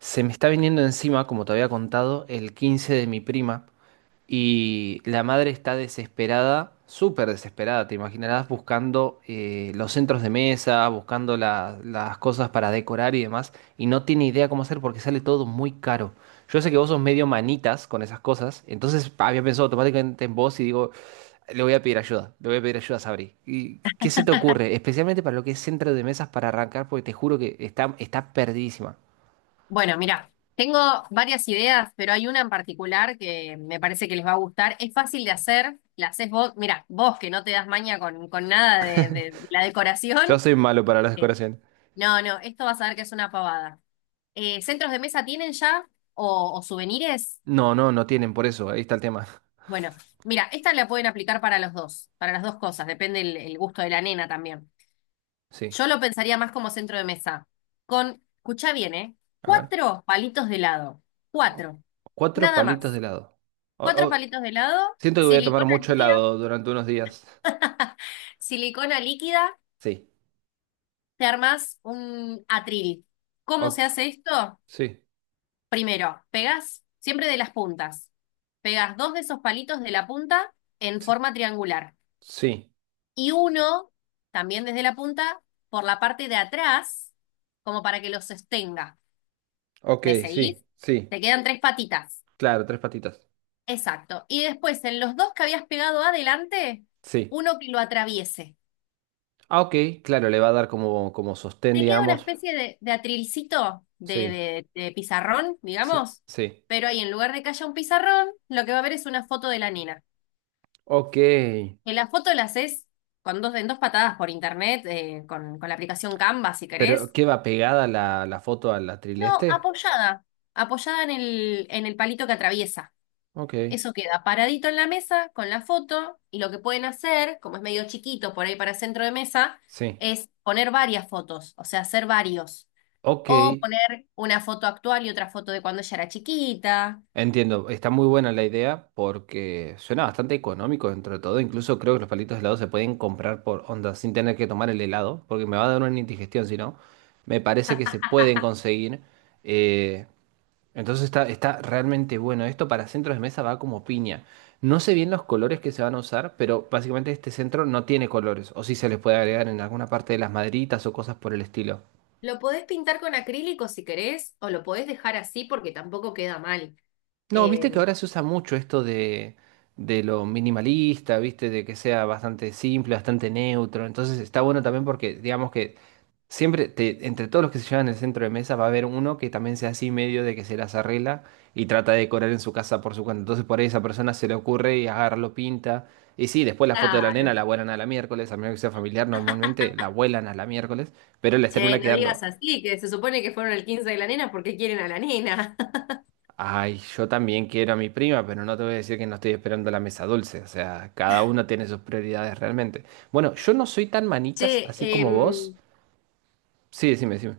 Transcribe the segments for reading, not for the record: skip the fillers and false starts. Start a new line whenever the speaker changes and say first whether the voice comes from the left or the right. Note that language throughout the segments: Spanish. right: Se me está viniendo encima, como te había contado, el 15 de mi prima y la madre está desesperada, súper desesperada, te imaginarás, buscando los centros de mesa, buscando las cosas para decorar y demás, y no tiene idea cómo hacer porque sale todo muy caro. Yo sé que vos sos medio manitas con esas cosas, entonces había pensado automáticamente en vos y digo, le voy a pedir ayuda, le voy a pedir ayuda a Sabri. ¿Y qué se te ocurre? Especialmente para lo que es centro de mesas para arrancar, porque te juro que está perdidísima.
left: Bueno, mira, tengo varias ideas, pero hay una en particular que me parece que les va a gustar. Es fácil de hacer, la haces vos. Mira, vos que no te das maña con nada de la decoración.
right: Yo soy malo para las
left: eh,
right: decoraciones.
left: No, no, esto vas a ver que es una pavada. ¿Centros de mesa tienen ya o souvenirs?
right: No, no, no tienen por eso. Ahí está el tema.
left: Bueno, mira, esta la pueden aplicar para los dos, para las dos cosas, depende el gusto de la nena también.
right: Sí.
left: Yo lo pensaría más como centro de mesa, con, escucha bien, ¿eh?
right: A ver.
left: Cuatro palitos de helado,
right: O-
left: cuatro,
right: Cuatro
left: nada
right: palitos de
left: más.
right: helado. O-
left: Cuatro
right: o-
left: palitos de helado,
right: siento que voy a tomar
left: silicona
right: mucho
left: líquida,
right: helado durante unos días.
left: silicona líquida,
right: Sí.
left: te armás un atril. ¿Cómo se
right: O-
left: hace esto?
right: sí.
left: Primero, pegás siempre de las puntas. Pegás dos de esos palitos de la punta en
right: Sí.
left: forma triangular
right: Sí.
left: y uno también desde la punta por la parte de atrás, como para que los sostenga.
right: Ok,
left: ¿Me seguís?
right: sí. Sí.
left: Te quedan tres patitas.
right: Claro, tres patitas.
left: Exacto. Y después, en los dos que habías pegado adelante,
right: Sí.
left: uno que lo atraviese.
right: Ah, ok. Claro, le va a dar como, como sostén,
left: Te queda una
right: digamos.
left: especie de atrilcito
right: Sí.
left: de pizarrón,
right: Sí.
left: digamos,
right: Sí.
left: pero ahí en lugar de que haya un pizarrón, lo que va a haber es una foto de la nena.
right: Ok.
left: Que la foto la haces con dos, en dos patadas por internet, con la aplicación Canva, si
right: Pero,
left: querés.
right: ¿qué va pegada la foto a la
left: No,
right: trileste?
left: apoyada, apoyada en el palito que atraviesa.
right: Ok.
left: Eso queda paradito en la mesa con la foto y lo que pueden hacer, como es medio chiquito por ahí para centro de mesa,
right: Sí.
left: es poner varias fotos, o sea, hacer varios.
right: Ok.
left: O poner una foto actual y otra foto de cuando ella era chiquita.
right: Entiendo, está muy buena la idea porque suena bastante económico dentro de todo. Incluso creo que los palitos de helado se pueden comprar por onda sin tener que tomar el helado, porque me va a dar una indigestión si no. Me parece que se pueden conseguir. eh, entonces está realmente bueno. Esto para centros de mesa va como piña. No sé bien los colores que se van a usar, pero básicamente este centro no tiene colores. O si se les puede agregar en alguna parte de las maderitas o cosas por el estilo.
left: Lo podés pintar con acrílico si querés, o lo podés dejar así porque tampoco queda mal.
right: No, viste
left: Eh,
right: que ahora se usa mucho de lo minimalista, viste, de que sea bastante simple, bastante neutro. Entonces está bueno también porque, digamos que siempre, entre todos los que se llevan el centro de mesa, va a haber uno que también sea así medio de que se las arregla y trata de decorar en su casa por su cuenta. Entonces por ahí esa persona se le ocurre y agarra, lo pinta. Y sí, después la foto de la nena
left: claro.
right: la vuelan a la miércoles, a menos que sea familiar, normalmente la vuelan a la miércoles, pero les
left: Che,
right: termina
left: no
right: quedando.
left: digas así, que se supone que fueron el 15 de la nena porque quieren a la nena.
right: Ay, yo también quiero a mi prima, pero no te voy a decir que no estoy esperando la mesa dulce. O sea, cada uno tiene sus prioridades realmente. Bueno, yo no soy tan manitas
left: Che,
right: así como vos. Sí, decime, decime.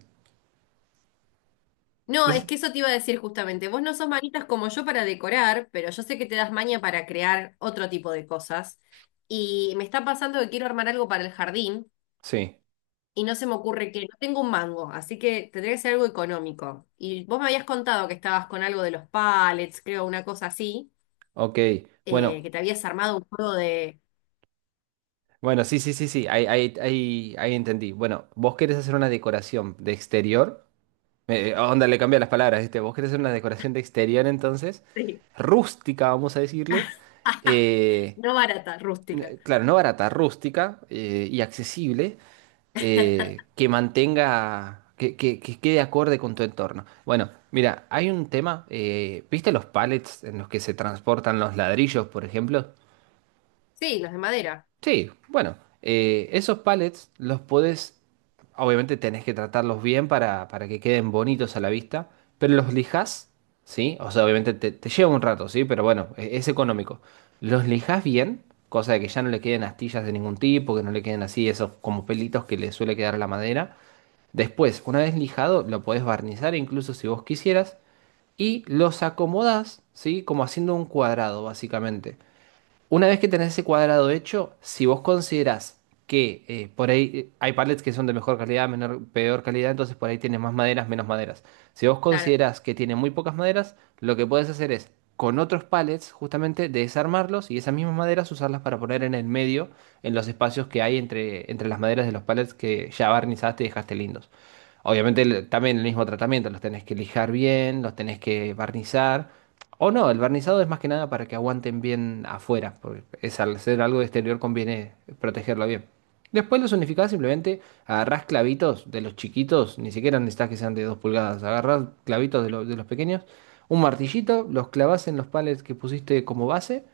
left: no, es
right: Dec-
left: que eso te iba a decir justamente. Vos no sos manitas como yo para decorar, pero yo sé que te das maña para crear otro tipo de cosas. Y me está pasando que quiero armar algo para el jardín.
right: Sí,
left: Y no se me ocurre que no tengo un mango, así que tendría que ser algo económico. Y vos me habías contado que estabas con algo de los pallets, creo, una cosa así,
right: ok. Bueno,
left: que te habías armado un juego de...
right: bueno, sí, sí, sí, sí. Ahí entendí. Bueno, vos querés hacer una decoración de exterior. Onda, le cambié las palabras, ¿viste? Vos querés hacer una decoración de exterior entonces.
left: Sí.
right: Rústica, vamos a decirle. Eh,
left: No barata, rústica.
right: claro, no barata, rústica y accesible, que mantenga, que quede acorde con tu entorno. Bueno, mira, hay un tema, ¿viste los pallets en los que se transportan los ladrillos, por ejemplo?
left: Sí, los de madera,
right: Sí, bueno, esos pallets los podés, obviamente tenés que tratarlos bien para que queden bonitos a la vista, pero los lijás, ¿sí? O sea, obviamente te lleva un rato, ¿sí? Pero bueno, es, económico. Los lijás bien, cosa de que ya no le queden astillas de ningún tipo, que no le queden así esos como pelitos que le suele quedar a la madera. Después, una vez lijado, lo podés barnizar incluso si vos quisieras y los acomodás, ¿sí? Como haciendo un cuadrado, básicamente. Una vez que tenés ese cuadrado hecho, si vos considerás que por ahí hay pallets que son de mejor calidad, menor, peor calidad, entonces por ahí tienes más maderas, menos maderas. Si vos
left: claro.
right: considerás que tiene muy pocas maderas, lo que puedes hacer es con otros pallets justamente desarmarlos y esas mismas maderas usarlas para poner en el medio, en los espacios que hay entre, entre las maderas de los pallets que ya barnizaste y dejaste lindos. Obviamente también el mismo tratamiento, los tenés que lijar bien, los tenés que barnizar. O no, el barnizado es más que nada para que aguanten bien afuera, porque es al ser algo de exterior conviene protegerlo bien. Después los unificás, simplemente agarrás clavitos de los chiquitos, ni siquiera necesitas que sean de 2 pulgadas, agarrás clavitos de, de los pequeños, un martillito, los clavás en los palets que pusiste como base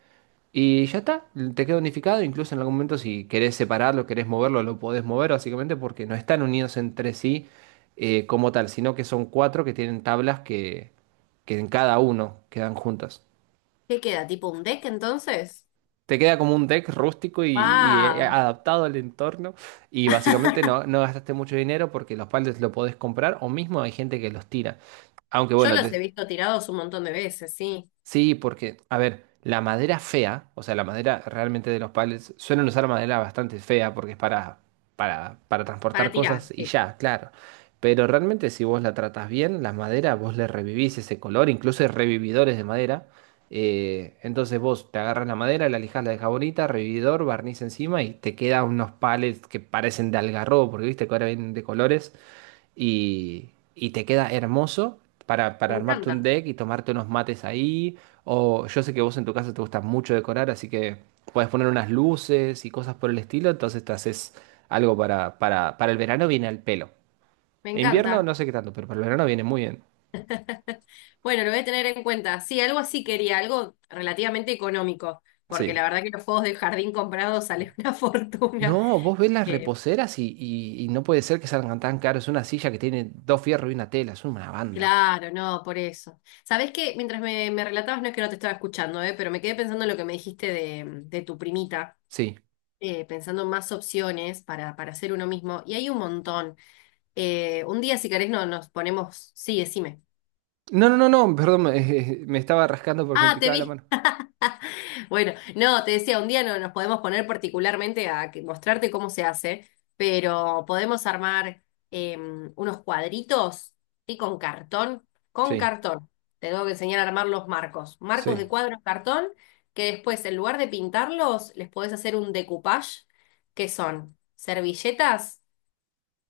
right: y ya está, te queda unificado, incluso en algún momento si querés separarlo, querés moverlo, lo podés mover básicamente porque no están unidos entre sí como tal, sino que son cuatro que tienen tablas que en cada uno quedan juntas.
left: ¿Qué queda? ¿Tipo un deck entonces?
right: Te queda como un deck rústico y
left: ¡Wow!
right: adaptado al entorno y básicamente no, no gastaste mucho dinero porque los palets lo podés comprar o mismo hay gente que los tira. Aunque
left: Yo
right: bueno,
left: los he
right: te-.
left: visto tirados un montón de veces, sí.
right: Sí, porque, a ver, la madera fea, o sea, la madera realmente de los palets, suelen usar madera bastante fea porque es para transportar
left: Para tirar,
right: cosas y
left: sí.
right: ya, claro. Pero realmente si vos la tratás bien, la madera, vos le revivís ese color, incluso hay revividores de madera. Entonces vos te agarras la madera, la lijás, la dejás bonita, revividor, barniz encima y te quedan unos palets que parecen de algarrobo, porque viste que ahora vienen de colores y te queda hermoso para,
left: Me
right: armarte un
left: encanta,
right: deck y tomarte unos mates ahí. O yo sé que vos en tu casa te gusta mucho decorar, así que puedes poner unas luces y cosas por el estilo, entonces te haces algo para el verano viene al pelo.
left: me
right: En invierno
left: encanta.
right: no sé qué tanto, pero para el verano viene muy bien.
left: Bueno, lo voy a tener en cuenta. Sí, algo así quería, algo relativamente económico, porque
right: Sí.
left: la verdad que los juegos de jardín comprados salen una fortuna.
right: No, vos ves las
left: Eh,
right: reposeras y no puede ser que salgan tan caros. Una silla que tiene dos fierros y una tela, es una banda.
left: claro, no, por eso. Sabés que mientras me relatabas, no es que no te estaba escuchando, pero me quedé pensando en lo que me dijiste de tu primita,
right: Sí.
left: pensando en más opciones para hacer uno mismo, y hay un montón. Un día, si querés, no, nos ponemos. Sí, decime.
right: No, no, no, no, perdón, me estaba rascando porque me
left: Ah, te
right: picaba la
left: vi.
right: mano.
left: Bueno, no, te decía, un día no nos podemos poner particularmente a que- mostrarte cómo se hace, pero podemos armar eh, unos cuadritos y con cartón, con
right: Sí,
left: cartón. Te tengo que enseñar a armar los marcos, marcos de
right: sí.
left: cuadro en cartón, que después en lugar de pintarlos, les podés hacer un decoupage, que son servilletas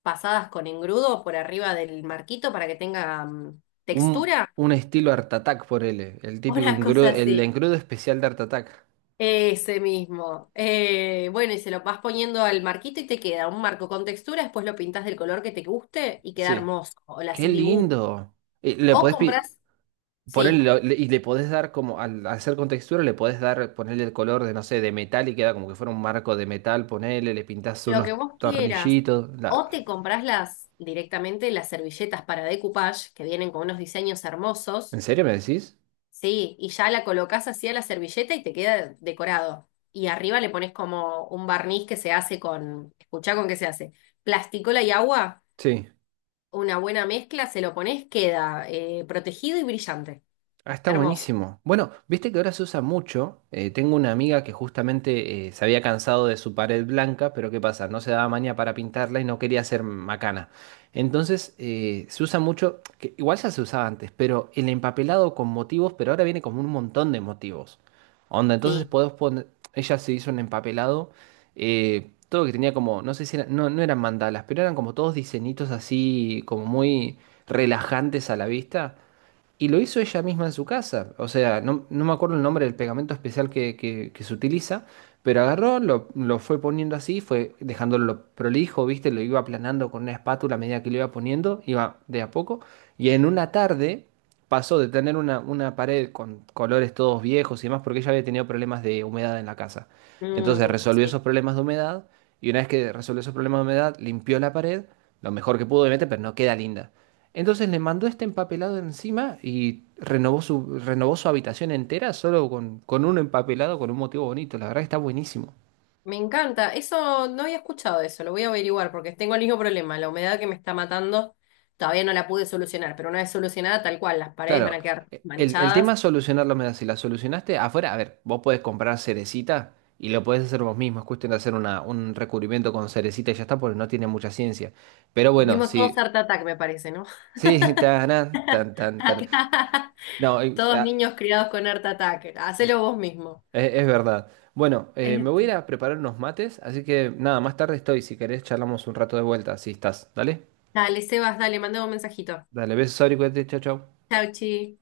left: pasadas con engrudo por arriba del marquito para que tenga textura,
right: Un estilo Art Attack, por él, el típico
left: una
right: engrudo,
left: cosa
right: el
left: así.
right: engrudo especial de Art Attack.
left: Ese mismo. Bueno, y se lo vas poniendo al marquito y te queda un marco con textura, después lo pintas del color que te guste y queda
right: Sí.
left: hermoso. O le
right: ¡Qué
left: haces dibujo.
right: lindo! Y le
left: O
right: podés
left: compras,
right: ponerle,
left: sí,
right: y le podés dar como, al hacer con textura, le podés dar, ponerle el color de, no sé, de metal y queda como que fuera un marco de metal, ponele, le pintás
left: lo que
right: unos
left: vos quieras.
right: tornillitos. la-.
left: O te compras las directamente las servilletas para decoupage, que vienen con unos diseños
right: ¿En
left: hermosos,
right: serio me decís?
left: sí, y ya la colocas así a la servilleta y te queda decorado. Y arriba le pones como un barniz que se hace con, escuchá con qué se hace, plasticola y agua.
right: Sí.
left: Una buena mezcla, se lo pones, queda protegido y brillante.
right: Ah, está
left: Hermoso.
right: buenísimo. Bueno, viste que ahora se usa mucho. Tengo una amiga que justamente se había cansado de su pared blanca, pero ¿qué pasa? No se daba maña para pintarla y no quería hacer macana. Entonces se usa mucho, que igual ya se usaba antes, pero el empapelado con motivos, pero ahora viene como un montón de motivos. Onda, entonces
left: Sí.
right: podés poner, ella se hizo un empapelado, todo que tenía como, no sé no, no eran mandalas, pero eran como todos diseñitos así, como muy relajantes a la vista. Y lo hizo ella misma en su casa. O sea, no, no me acuerdo el nombre del pegamento especial que se utiliza, pero agarró, lo fue poniendo así, fue dejándolo prolijo, ¿viste? Lo iba aplanando con una espátula a medida que lo iba poniendo, iba de a poco. Y en una tarde pasó de tener una pared con colores todos viejos y demás, porque ella había tenido problemas de humedad en la casa. Entonces
left: Mm,
right: resolvió esos
left: sí.
right: problemas de humedad y una vez que resolvió esos problemas de humedad, limpió la pared, lo mejor que pudo obviamente, pero no queda linda. Entonces le mandó este empapelado encima y renovó renovó su habitación entera solo con un empapelado, con un motivo bonito. La verdad que está buenísimo.
left: Me encanta. Eso no había escuchado eso, lo voy a averiguar porque tengo el mismo problema. La humedad que me está matando todavía no la pude solucionar, pero una vez solucionada, tal cual, las paredes van
right: Claro,
left: a quedar
right: el
left: manchadas.
right: tema es solucionar la humedad. Si la solucionaste afuera, a ver, vos podés comprar cerecita y lo podés hacer vos mismo. Es cuestión de hacer un recubrimiento con cerecita y ya está, porque no tiene mucha ciencia. Pero bueno,
left: Dimos todos
right: si...
left: Art Attack, me parece, ¿no?
right: Sí, tan, tan, tan, tan.
left: Acá,
right: No,
left: todos niños criados con Art Attack. Hacelo vos mismo.
right: es, verdad. Bueno, me voy a ir
left: Este.
right: a preparar unos mates, así que nada, más tarde estoy. Si querés, charlamos un rato de vuelta. Si estás, dale.
left: Dale, Sebas, dale, mandame un mensajito.
right: Dale, besos, Ari, cuídate, chau, chau.
left: Chau, chi.